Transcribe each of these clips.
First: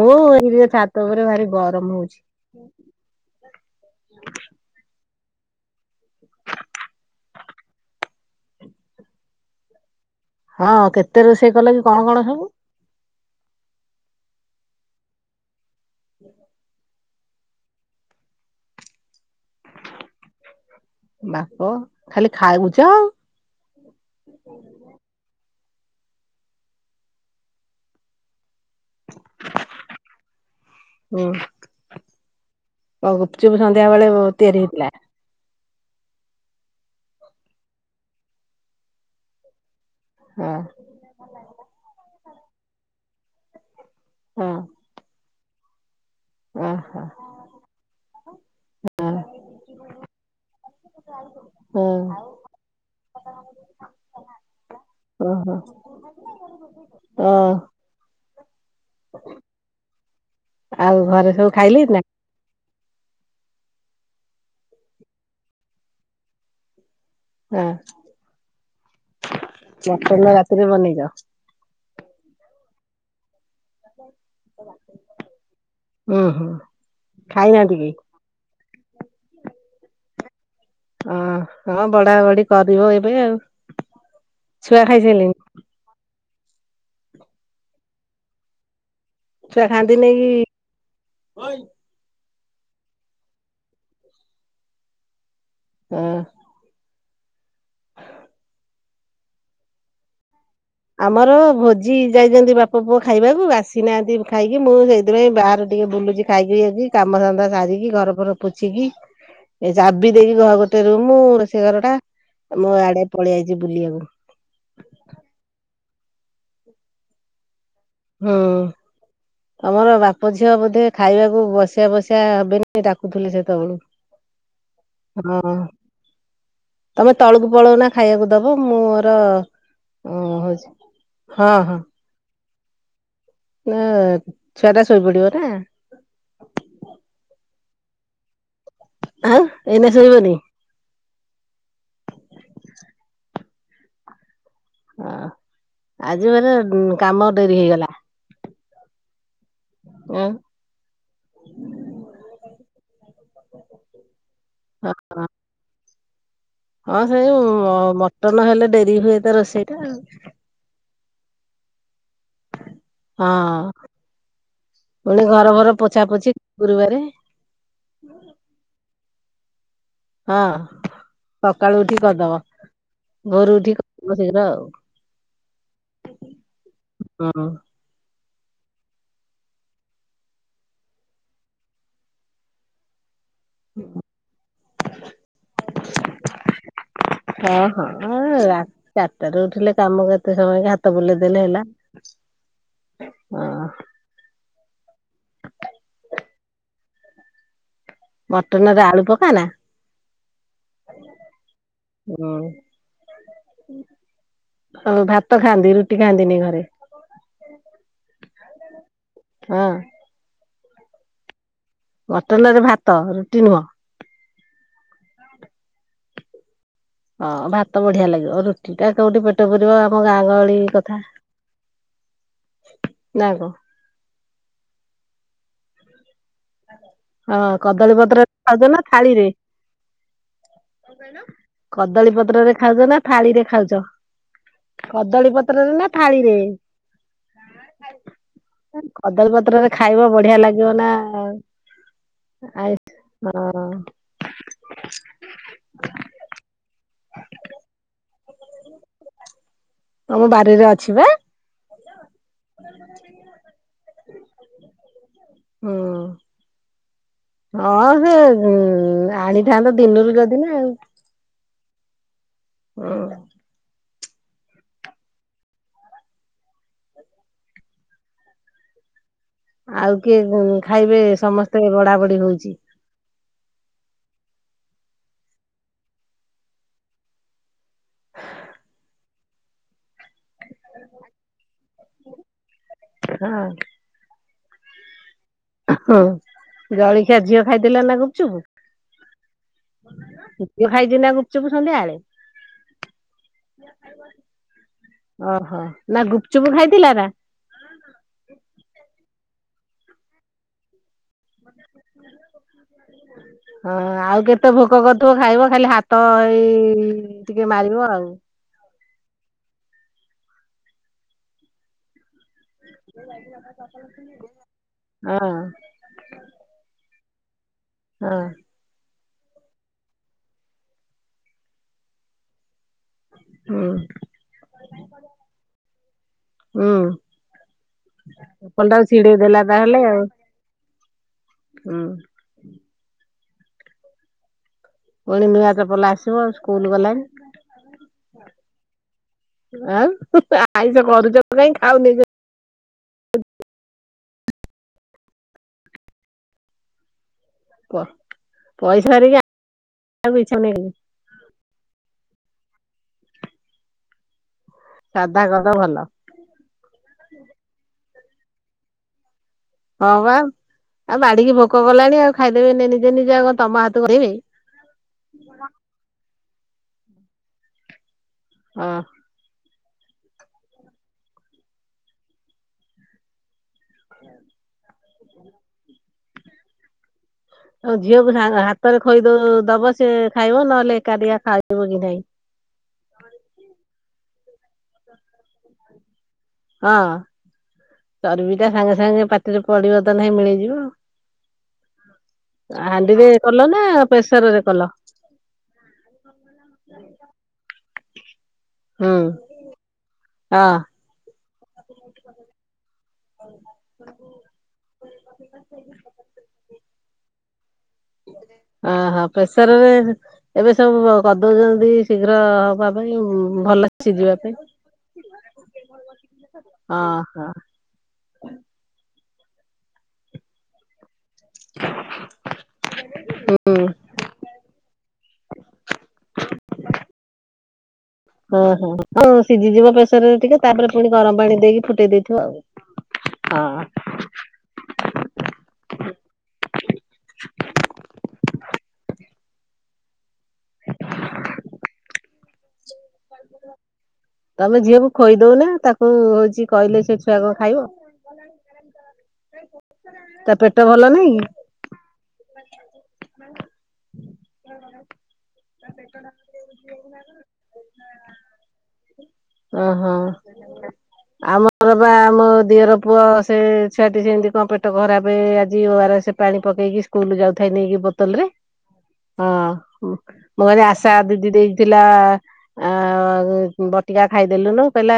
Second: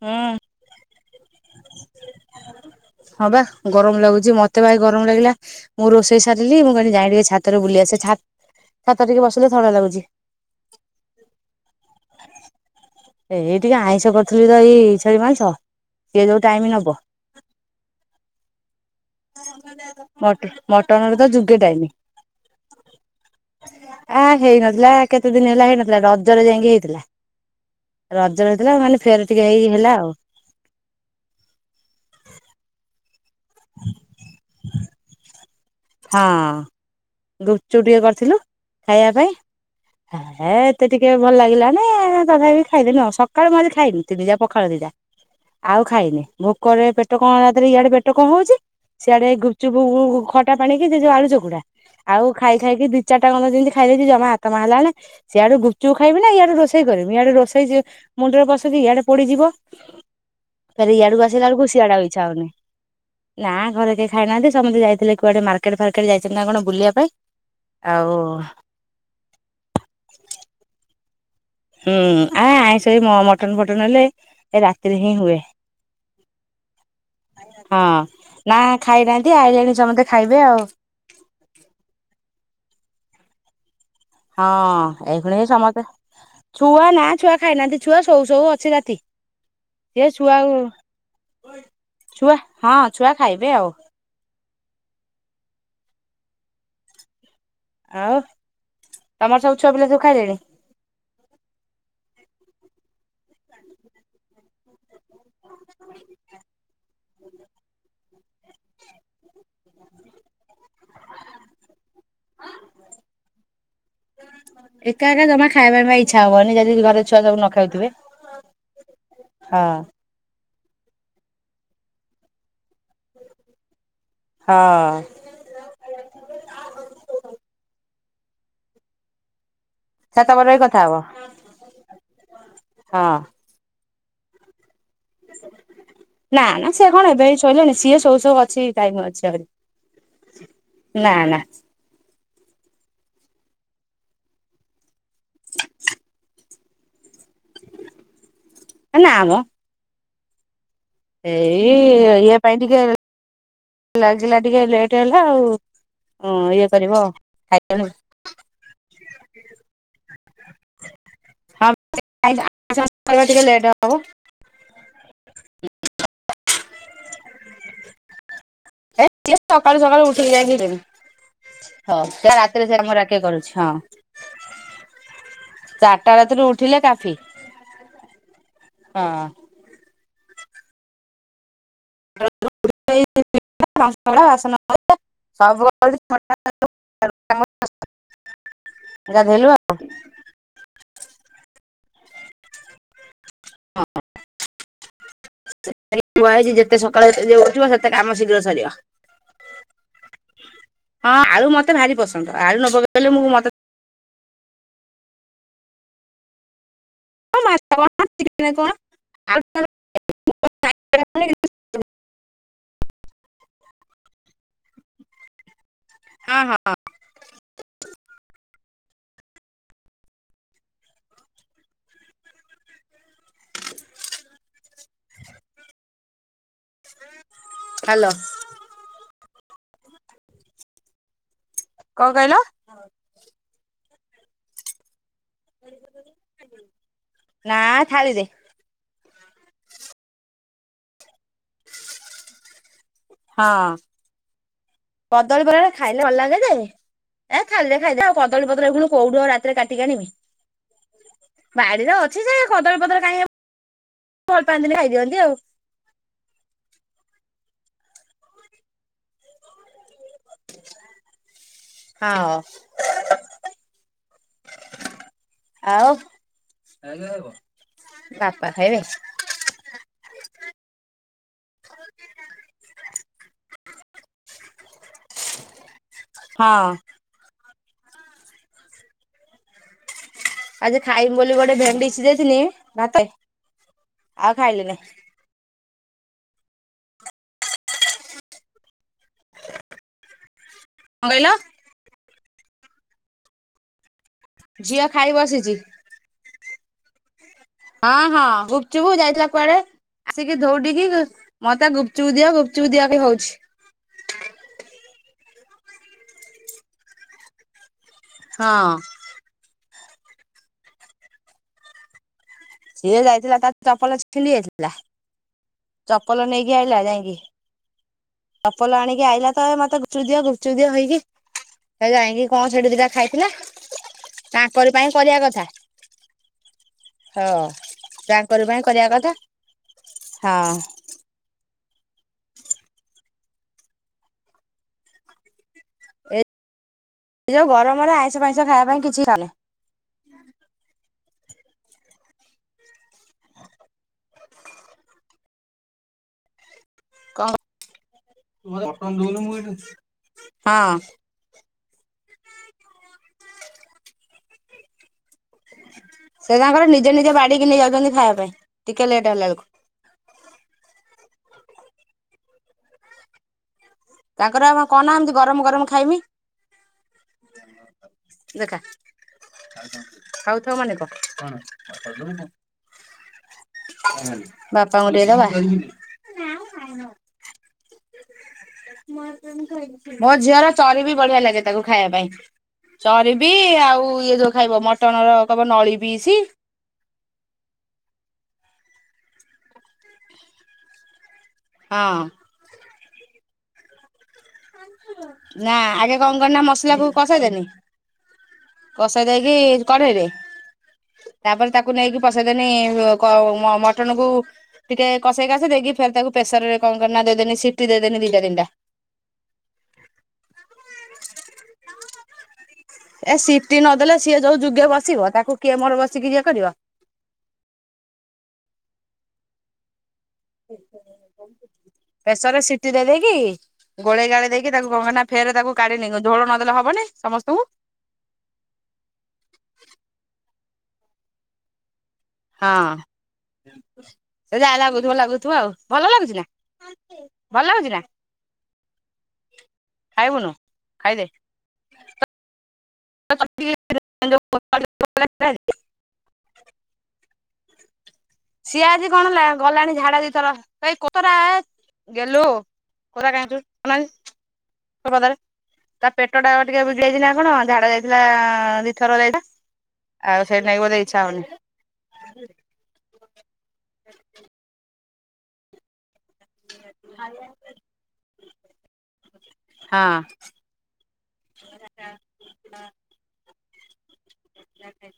ହଁ ହୁଁ। [unintelligible] ଛାତ ଉପରେ ଭାରି ଗରମ୍ ହଉଛି। ହଁ ବା ଗରମ୍ ଲାଗୁଚି, ମତେ [unintelligible] ଗରମ୍ ଲାଗିଲା। ମୁଁ ରୋଷେଇ ସାରିଲି ମୁଁ କଇଲି ଯାଏଁ ଟିକେ ଛାତରେ ବୁଲିଆସେ, ଛା ଛାତ ଟିକେ ବସିଲେ ଥଣ୍ଡା ଲାଗୁଚି। ହଁ କେତେ ରୋଷେଇ କଲ କି କଣ-କଣ ସବୁ? ଏ ଏଇ ଟିକେ ଆଇଁଷ କରିଥିଲି ତ ଏଇ ଛେଳି ମାଂସ ସିଏ ଯୋଉ ଟାଇମି ନବ। ମଟ ମଟନରେ ତ ଯୁଗେ ବାପ ଟାଇମି। ଖାଲି ଖାଉଛ ଆଉ। ଆ ହେଇନଥିଲା କେତେ ଦିନ ହେଲା ହେଇନଥିଲା, ରଜରେ ଯାଇଁକି ହେଇଥିଲା। ରଜରେ ହେଇଥିଲା ମାନେ ଫେରେ ଟିକେ ଏଇ ହେଲା ଆଉ। ହୁଁ ଆଉ ଗୁପଚୁପ୍ ସନ୍ଧ୍ୟାବେଳେ ତିଆରି ହେଇଥିଲା? ହଁ ଗୁପଚୁପ୍ ଟିକେ କରିଥିଲୁ ଖାଇଆ ପାଇଁ। ହେ ହଁ ଏତେ ଟିକେ ଭଲ ଲାଗିଲାନି ତଥାପି ଖାଇଦେନୁ ଆଉ, ସକାଳୁ ମୁଁ ଆଜି ଖାଇନି ତିନି ଜା ହଁ ପଖାଳ ଦିଟା। ଆଉ ଖାଇନି ଭୋକରେ ଓହୋ। ପେଟ କଣରେ ଇଆଡେ ପେଟ କଣ ହଉଚି, ସିଆଡେ ଗୁପଚୁପୁ ଖ ଟା ପାଣିକି ସେ ଯୋଉ ଆଳୁ ଚକୁଟା ହଁ ଆଉ ଖାଇ ଖାଇକି ଦି ଚାରଟା ଯେମିତି ଖାଇ ଦେଇଚି ଜମା ଆତମା ହେଲାନି। ଓହୋ ସିଆଡୁ ଗୁପଚୁପ୍ ଖାଇବି ନା ଇଆଡୁ ରୋଷେଇ କରିବି, ଇଆଡୁ ଓ ରୋଷେଇ ମୁଣ୍ଡରେ ପସିଚି ଇଆଡେ ପୋଡ଼ିଯିବ। ଫେରେ ଆଉ ଇଆଡୁକୁ ଘରେ ଆସିଲା ସବୁ ବେଳୁକୁ ଖାଇଲେ ସିଆଡେ ନା ଆଉ ଇଚ୍ଛା ହଉନି। ନା ଘରେ କେହି ଖାଇନାହାନ୍ତି, ସମତେ ଯାଇଥିଲେ କୁଆଡେ ମାର୍କେଟ ଫାର୍କେଟ ଯାଇଚନ୍ତି ନା କଣ ବୁଲିବା ପାଇଁ। ହଁ ଆଉ ମଟନ୍ ଟା ରାତିରେ ବନେଇଚ? ହୁଁ ଆ ଆଇଁଷ ବି ମ-ମ ଟନ୍ ଫଟନ୍ ହେଲେ ଏ ରାତିରେ ହିଁ ହୁଏ। ହୁଁ ହୁଁ ଖାଇନାହାନ୍ତି କେହି? ହଁ ନା ଖାଇନାହାନ୍ତି, ଆଇଲେଣି ସମତେ ଖାଇବେ ଆଉ। ହଁ-ହଁ ବଢା ବଢି କରିବ ଏବେ ଆଉ। ଛୁଆ ହଁ ଖାଇସାରିଲେଣି ଏଇୁଖୁଣି ସମତେ ଛୁଆ ନା ଛୁଆ ଖାଇନାହାନ୍ତି, ଛୁଆ ସୋଉ-ସୋଉ ଅଛି ରାତି ଛୁଆ ଖାଆନ୍ତି ସିଏ ନେଇକି ଛୁଆ ଛୁଆ, ହଁ ଛୁଆ ଖାଇବେ ଆଉ। ହୁଁ। ଆଉ, ତମର ସବୁ ଛୁଆ ପିଲା ସବୁ ଖାଇଲେଣି? ଆମର ଭୋଜି ଯାଇଚନ୍ତି ବାପ ପୁଅ ଖାଇବାକୁ ଆସିନାହାନ୍ତି ଖାଇକି, ମୁଁ ସେଇ ଥିପାଇଁ ବାହାରେ ଟିକେ ବୁଲୁଚି ଖାଇକି [unintelligible] କାମ ଧନ୍ଦା ସାରିକି ଘର ଫର ପୋଛିିକି ଏ ଚାବି ଦେଇକି ଘହ ଗୋଟେ ରୁମୁ ରୋଷେଇ ଘର ଟା ମୁଁ ଆଡେ ପଳେଇ ଆଇଚି ବୁଲିଆକୁ। ଏକା-ଏକା ଜମା ଖାଇବା ପାଇଁ ବା ଇଚ୍ଛା ହବନି, ଯଦି ଘରେ ଛୁଆ ସବୁ ନ ଖାଉଥିବେ। ହୁଁ ହଁ ତମର ବା ପ ଝିଅ ବୋଧେ ଖାଇବାକୁ ବସିଆ-ବସିଆ [unintelligible] ଡାକୁଥିଲେ ସେତେବେଳୁ। ହଁ। ହଁ ତମେ ତଳକୁ ପଳଉନା ଖାଇଆକୁ ଦବ, ମୋର ଛାତ ଓପରେ [unintelligible] ହଉଛି କଥା ହବ, ହଁ ହଁ। [unintelligible] ଛୁଆଟା ଶୋଇପଡିବ ନା। ନା ନା ସିଏ କଣ ଏବେ ଶୋଇଲେଣି ସିଏ ସୋଉ ସୋଉ ଅଛି ଟାଇମ ଅଛି ଆଉ ଏଇନା ଶୋଇବନି ଆହୁରି। ନା ନା। ହଁ ଆଜି ମାନେ କାମ ଡେରି ହେଇଗଲା। ହେ ନାମ। ଓ। ଏଇ ଇଆ ପାଇଁ ଟିକେ ଲାଗିଲା ଟିକେ ଲେଟ୍ ହେଲା ଆଉ ହଁ ଏଇଆ ହଁ ସେଇ ମଟନ ହେଲେ ଡେରି ହୁଏ ତ ରୋଷେଇଟା ଆଉ [inaudible] ହଁ ହଁ ଟିକେ ଲେଟ୍ ହବ। ପୁଣି ଘର ଫର ପୋଛା ପୋଛି ଗୁରୁବାରେ। ହଁ ହେ କିଏ ସକାଳୁ ସକାଳୁ ଉଠିକି ଯାଇକି ଦେବି। ସକାଳୁ ଉଠି ହଉ କରିଦବ ସେ ରାତିରେ ସେ ଆମ ଆଗେ ଭୋରୁ କରୁଛି ଉଠି ହଁ। କରିଦବ ଶୀଘ୍ର ଚାରଟା ରାତିରୁ ଉଠିଲେ କାଫି ଆଉ ହଁ। [inaudible] ହଁ ହଁ ରାତି ଚାରିଟାରୁ ଗାଧେଇଲୁ ଆଉ ଉଠିଲେ କାମ କେତେ ସମୟ କି ହାତ ବୁଲେଇ ଦେଲେ ହେଲା ହଁ। ସେ [inaudible] ଯେତେ ସକାଳେ ଯ ଉଠିବ ସେ ସେତେ କାମ ଶୀଘ୍ର ସରିବ। ମଟନରେ ଆଳୁ ପକାନା ହଁ ଆଳୁ ମତେ ଭାରି ହୁଁ ପସନ୍ଦ ଆଳୁ ନପକେଇଲେ ମୁଁ ମତେ ଭାତ ଖାଆନ୍ତି ରୁଟି ଖାଆନ୍ତିନି ଘରେ? ହଁ [inaudible] [inaudible] ମଟନରେ ଭାତ ରୁଟି ନୁହଁ। ହଁ ହଁଁ। ହଁ ଭାତ ବଢିଆ ଲାଗିବ ରୁଟିଟା କୋଉଠି ପେଟ ପୁରିବ ଆମ ଗାଁ ଗହଳି କଥା। ନା କଣ? ହଁ କଦଳୀ ହ୍ୟାଲୋ। ପତ୍ରରେ ଖାଉଛ ନା ଥାଳିରେ? କଣ କଦଳୀ କହିଲ? ପତ୍ର ରେ ଖାଉଛ ନା ଥାଳିରେ ଖାଉଛ କଦଳୀ ପ ପତ୍ରରେ ନା ଥାଳିରେ? ନା ଥାଳିରେ। କଦଳୀ ପତ୍ରରେ ଖାଇବ ବଢିଆ ଲାଗିବ ନା ହଁ କଦଳୀ ପତ୍ରରେ ଖାଇଲେ ଭଲ ଲାଗେ ଯେ ଏ ଥାଳି ଖାଇଦେ ଖାଇଦେ ଆଉ କଦଳୀ ପତ୍ର ଏ କୋଉଠୁ ଆଉ ରାତିରେ କାଟିକି ଆଣିବି। ତମ ବାରିରେ ଅଛି ବା ବାଡିରେ ଅଛି ଯେ କଦଳୀ ପତ୍ର କାହିଁକି ଭଲ ପାଆନ୍ତିନି ଖାଇଦିଅନ୍ତି ଆଉ ହୁଁ ହଁ ସେ ଆଣିଥାନ୍ତା ଦିନରୁ ଯ ନା ଆଉ ହଁ। ହୁଁ। ଆଉ ବାପା ଖାଇବେ? ଆଉ କିଏ ଖାଇବେ ସମସ୍ତେ ବଢା ବଢି ହଉଛି? ହଁ। ଆଜି ଖାଇମି ବୋଲି ଗୋଟେ ଭେଣ୍ଡି ସିଝେଇଥିଲି ଭାତ ହଁ। ଆଉ ଖାଇଲିନି। ହଁ ଜଳଖିଆ ଝିଅ ଖାଇଦେଲା ନା ଗୁପଚୁପୁ। ମୁଁ ଖାଇଛିି କଣ ନା କହିଲ? ଗୁପଚୁପ ଝିଅ ଖାଇ ସନ୍ଧ୍ୟାବେଳେ। ବସିଛି ଓହୋ ନା ଗୁପଚୁପ ଖାଇଥିଲା ନା? ହଁ ହଁ ଗୁପଚୁପ ଯାଇଥିଲା କୁଆଡେ ଆସିକି ଧଉଡିକି ମୋତେ ଗୁପଚୁପ ଦିଅ ଗୁପଚୁପ ଦିଅ ଖାଲି ହଉଚି। ହଁ ଆଉ କେତେ ଭୋକ କରୁଥିବ ଖାଇବ ଖାଲି ହାତ ହେଇ ଟିକେ ମାରିବ ଆଉ। ହଁ। ସିଏ ଯାଇଥିଲା ତାର ଚପଲ [unintelligible] ଯାଇଥିଲା ହଁ ଚପଲ ନେଇକି ଆଇଲା ଯାଇଁକି। ହଁ। ଚପଲ ଆଣିକି ଆଇଲା ତ ଏ ମତେ ଗୁପଚୁପ ଦିଅ ଗୁପଚୁପ ଦିଅ ହେଇକି ଏ ଯାଇଁକି କଣ ସେଠି ଦିଟା ଖାଇଥିଲା। ତାଙ୍କର ପାଇଁ କରିବା କଥା। ଉଁ। ହଁ ତାଙ୍କରି ପାଇଁ ଚପଲ କରିବା ଟାକୁ କଥା ଛିଡେଇଦେଲା ତାହେଲେ ଆଉ। ହଁ। ହୁଁ। ପୁଣି ନୂଆ ଚପଲ ଆସିବ ଆଉ ସ୍କୁଲ ଗଲାଣି। ଏ ଯୋଉ ଗରମ ରେ ଆଇଁଷ ଫାଇଁଷ ଖାଇବା ପାଇଁ କିଛି ଇଚ୍ଛା ନାହିଁ। ଆଉ, ଆଇଁଷ କରୁଚ କାହିଁ ଖାଉନି କ, କୁହ। ପଇସା ସାରିକି ଆଇଁଷ ଇଚ୍ଛା ହଉନି ହଁ। ସାଧା କର ଭଲ। ସେ ତାଙ୍କର ନିଜେ ନିଜେ ବାଢିକି ନେଇ ଯାଉଛନ୍ତି ଖାଇବା ପାଇଁ, ଟିକେ ଲେଟ୍ ହେଲା ବେଳକୁ। ହଁ ବା। ଆଉ ବାଢିକି ଭୋକ କଲାଣି ଆଉ ଖାଇଦେବେ ଏଇନେ ନିଜେ ନିଜେ ଆଉ କଣ ତମ ହାତକୁ ଅନେଇବେ। ତାଙ୍କର [unintelligible] ଗରମ ଗରମ ଖାଇମି। ହଁ ଖାଉଥାଉ ମାନେ କଣ? ବାପା ଙ୍କୁ ଟିକେ ଦବା। ତମ ଝିଅକୁ ସା ହାତରେ ଖୋଇଦଉ ଦବ ସେ ମୋ ଖାଇବ ଝିଅର ନହେଲେ ଏକାଟିଆ ଖାଇବ କି ନାହିଁ। ଚରବି ଆଉ ଇଏ ଯୋଉ ଖାଇବ ମଟନ ର କହିବ ନଳି ପିସି। ହଁ। ଚର୍ବିଟା ସାଙ୍ଗେ ସାଙ୍ଗେ ପାଟିରେ ପଡିବ ତ ନାଇଁ ମିଳେଇ ଯିବ। ହଁ। ଆ ହାଣ୍ଡିରେ କଲ ନା ପ୍ରେସରରେ କଲ? ନା। ଆଗେ କଣ କଲି ନା ମସଲା କୁ କସେଇଦେନି ହୁଁ କଷେଇ ଦେଇକି କଢେଇରେ, ହଁ ତାପରେ ତାକୁ ନେଇକି ପଷେଇଦେନି କ ମଟନକୁୁ ଟିକେ କଷେଇ କାସେଇ ଦେଇକି ଫେର୍ ତାକୁ ପ୍ରେସର ରେ କଣ କଲି ନା ଦେଇଦେନି ସି ସିଟି ଦେଇଦେନି ଦିଟା ତିନି ଟା। ଅ ହ। ପ୍ରେସର୍ ରେ ଏବେ ସବୁ କରିଦଉଛନ୍ତି ଶୀଘ୍ର ହବା ପାଇଁ ଭଲ ଦେଲା ସିଝିବା ସିଏ ପାଇଁ। ଯୋଉ ଯୁଗେ ବସିବ ତାକୁ କିଏ ମୋର ବସିକି ଇଏ କରିବ। ଅ ହଁ। ପ୍ରେସର୍ ରେ ସିଟି ଦେଇ ଦେଇକି ହୁଁ ଗୋଳେଇ ଗାଳେଇ ଦେଇକି ତାକୁ କଣ କଲି ନା ଫେରେ ତାକୁ କାଢି ନେଲି। ଝୋଳ ନଦେଲେ ହବନି ସମସ୍ତଙ୍କୁ। ହଁ ହଁ। ସିଝିଯିବ ପ୍ରେସର ରେ ଟିକେ ତାପରେ ପୁଣି ଗରମ ପାଣି ଦେଇକି ଫୁଟେଇ ଦେଇ ହଁ। ସେ ଯାହା ଲାଗୁଥିବ ଲାଗୁଥିବ ଆଉ। ଭଲ ଲାଗୁଚି ନା ଭଲ ଲାଗୁଚି ନା। ଖାଇବୁନୁ ଖାଇଦେ। [unintelligible] ତମେ ଝିଅକୁ ଖୋଇଦଉନ। ତାକୁ ହଉଚି କହିଲେ ସେ ଛୁଆ କଣ ଖାଇବ। ସିଏ ଆଜି କଣ ଗଲାଣି ଝାଡା ତା ଦିଥର। ପେଟ ଏ ଭଲ ନାହିଁ କୋତରା କି? ଏ ଗେହ୍ଲୁ ଓଦା କାଇଁ ହଉଚୁ। [unintelligible] ତା ପେଟ ଟା ଟିକେ ବିଗିଡ ଯାଇଚି ନା କଣ ଝାଡା ଯାଇଥିଲା ଦିଥର ଯାଇଥିଲା। ଆଉ ସେଇଥି ନାକି ବୋଧେ ଇଚ୍ଛା ହଉନି। ଘରେ ପା ମୋ ଦିଅର ପୁଅ ସେ ଛୁଆଟି ସେମିତି କଣ ପେଟ ଖରାପେ ଆଜି ଓ ଆର୍ ସେ ପାଣି ପକେଇକି ସ୍କୁଲ ଯାଉଥାଇଲି ନେଇକି ବୋତଲ ରେ- ହଁ ହଁ ମୁଁ କହିଲି ଆଶା ଦିଦି ଦେଇଥିଲା ଆଁ-ବ ଟିକା ଖାଇଦେଲୁନୁ କହିଲା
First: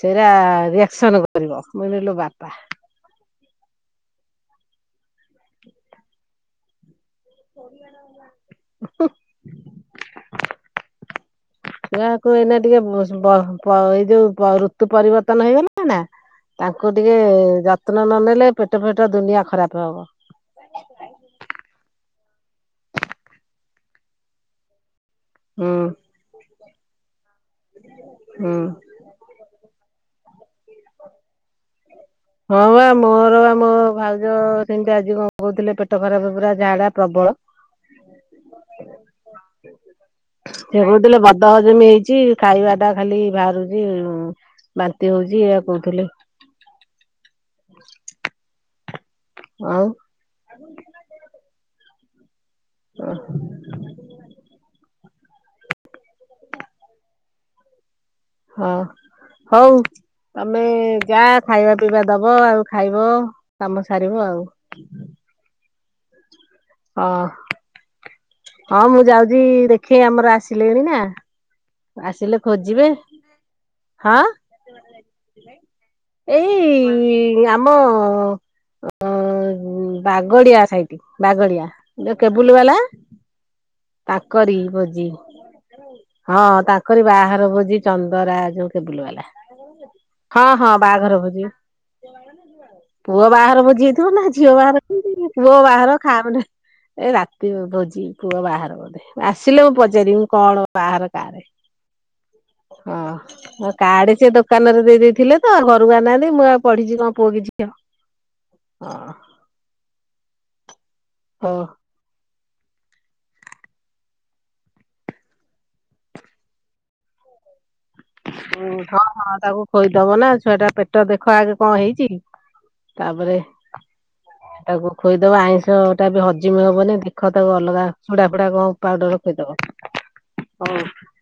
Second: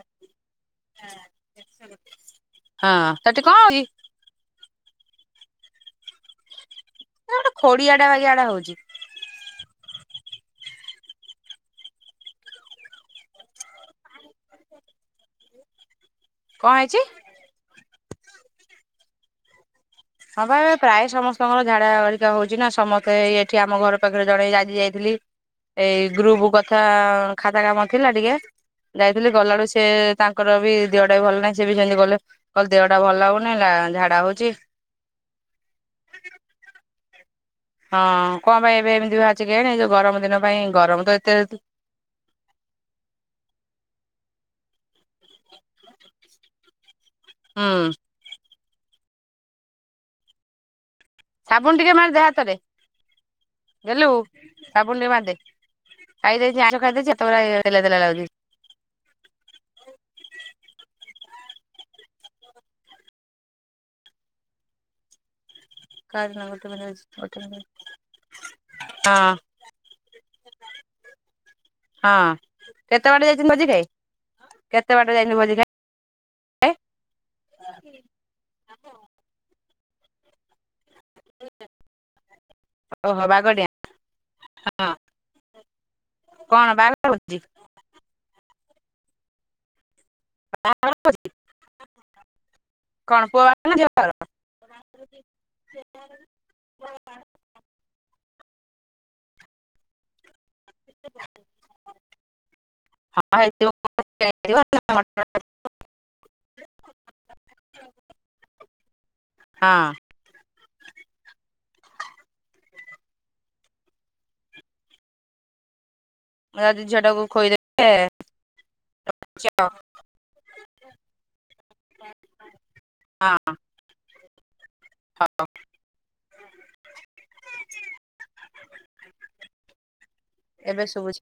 ସେଇରା ରିଆକ୍ସନ କରିବ ମୁଁ କହିଲି ଇଲୋ ବାପା। ହଁ-ତତେ କଣ୍ ହଉଚି? ଆ-ଗୋଟେ ଖଡିଆଡା ବାଗିଆଡା ହଉଚି। ଯାହାକୁହ ଏଇନା ଟିକେ ବ-ବ-ବ-ଏଇ ଯଉ ବ- ଋତୁ ପରିବର୍ତ୍ତନ ହେଇଗଲା ନା କଣ ତାଙ୍କୁ ହେଇଛି ଟିକେ ଯତ୍ନ ନନେଲେ ପେଟ ଫେଟ ଦୁନିଆ ଖରାପ୍ ହବ। ହଁ ପା ପ୍ରାୟ ସମସ୍ତଙ୍କର ଝାଡ଼ା ହରିକା ହଉଚି ନା ସମସ୍ତେ ଏଇଠି ଆମ ଘର ପାଖରେ ଜଣେ ଆଜି ଯାଇଥିଲି ହୁଁ ଏଇ ଗ୍ରୁପୁ କଥା ଖାତା କାମ ଥିଲା ଟିକେ ହୁଁ ଯାଇଥିଲି ଗଲାଠୁ ସେ ତାଙ୍କର ବି ଦିହଟା ବି ଭଲ ନାହିଁ ସେ ବି ସେମିତି ଗଲେ ହଁ କହିଲେ ବା ଦେହଟା ଭଲ ମୋର ଲାଗୁନି ଆଉ ମୋ ଝାଡା ଭାଉଜ ହଉଛି ସେମିତି ଆଜି କଣ କହୁଥିଲେ ପେଟ ଖରାପ ପୁରା ଝାଡା ପ୍ରବଳ। ହଁ କଣ ପାଇଁ ଏବେ ଏମିତି ବାହାରଚି କେଜାଣି ଏଯଉ ଗରମ ଦିନ ପାଇଁ ସେ ଗରମ କହୁଥିଲେ ତ ଏତେ [unintelligible] ଖାଇବା ଟା ଖାଲି ବାହାରୁଚି ବାନ୍ତି ହଉଚି ଏଇଆ କହୁଥିଲେ। ହଁ। ଆଉ [inaudible] [inaudible] [inaudible] ହଁ- ହଉ ତମେ ଯା ଖାଇବା ପିଇବା ଦବ ଆଉ ଖାଇବ କାମ ସାରିବ ଆଉ। [unintelligible] ଗୋଟେ ହଁ- ମିନିଟ୍ ହଁ ମୁଁ ଯାଉଚି ଦେଖି ଆମର ଆସିଲେଣି ନା। ହଁ ଆସିଲେ ଖୋଜିବେ କେତେ ବାଟେ ଯାଇଚନ୍ତି ଭୋଜି ଖାଇ ହଁ କେତେ ବାଟ ଯାଇଚନ୍ତି ଭୋଜି ଖାଇ? ଏଇ ଆମ ଅ- ବାଗଡିଆ ସାଇଟି ବାଗଡିଆ ଯଉ କେବୁଲୁ ବାଲା ଓ ହଁ ବାଗଡିଆ। ତାଙ୍କରି ଭୋଜି ହଁ ତାଙ୍କରି ବାହାର ଭୋଜି ଚନ୍ଦରା ଯଉ କେବୁଲୁ ବାଲା। ହଁ -ହଁ ବାହାଘର ଭୋଜିି- ପୁଅ ବାହାଘର ଭୋଜି ହେଇଥିବ ନା। ଝିଅ ବାହାଘର [unintelligible] ଏଇ ରାତି ଭୋଜି ପୁଅ ବାହାର। ଆସିଲେ ମୁଁ ପଚାରିବି କଣ ବାହାର କାର ହଁ। ହଁ କାର୍ଡେ ସେ ଦୋକାନ ରେ ଦେଇ ଦେଇଥିଲେ ତ ଘରକୁ ଆଣିନାହାନ୍ତି ମୁଁ ଆଉ ପଢିଚି କଣ ପୁଅ କି ଝିଅ। ଅ- ହଁ। ଓ। ମୁଁ ଯାଉଚି ଝିଅଟାକୁ ଖୋଇଦେବି। ହୁଁ-ହଁ- ହଁ ତାକୁ ଖୋଇଦବ ନା ଛୁଆ ଟା ପେଟ ଦେଖ ଆଗେ କଣ ହେଇଚି କି? ତାପରେ ହଁ। ତାକୁ ଖୋଇଦବ ଆଇଁଷ ଟା ବି ହଜିମ ହବନି ଦେଖ ତାକୁ ଅଲଗା ଚୁଡା ଫୁଡା କଣ ପାଉଡର ଖୋଇଦବ। ହଉ। ଏବେ ଶୁଭୁଛି।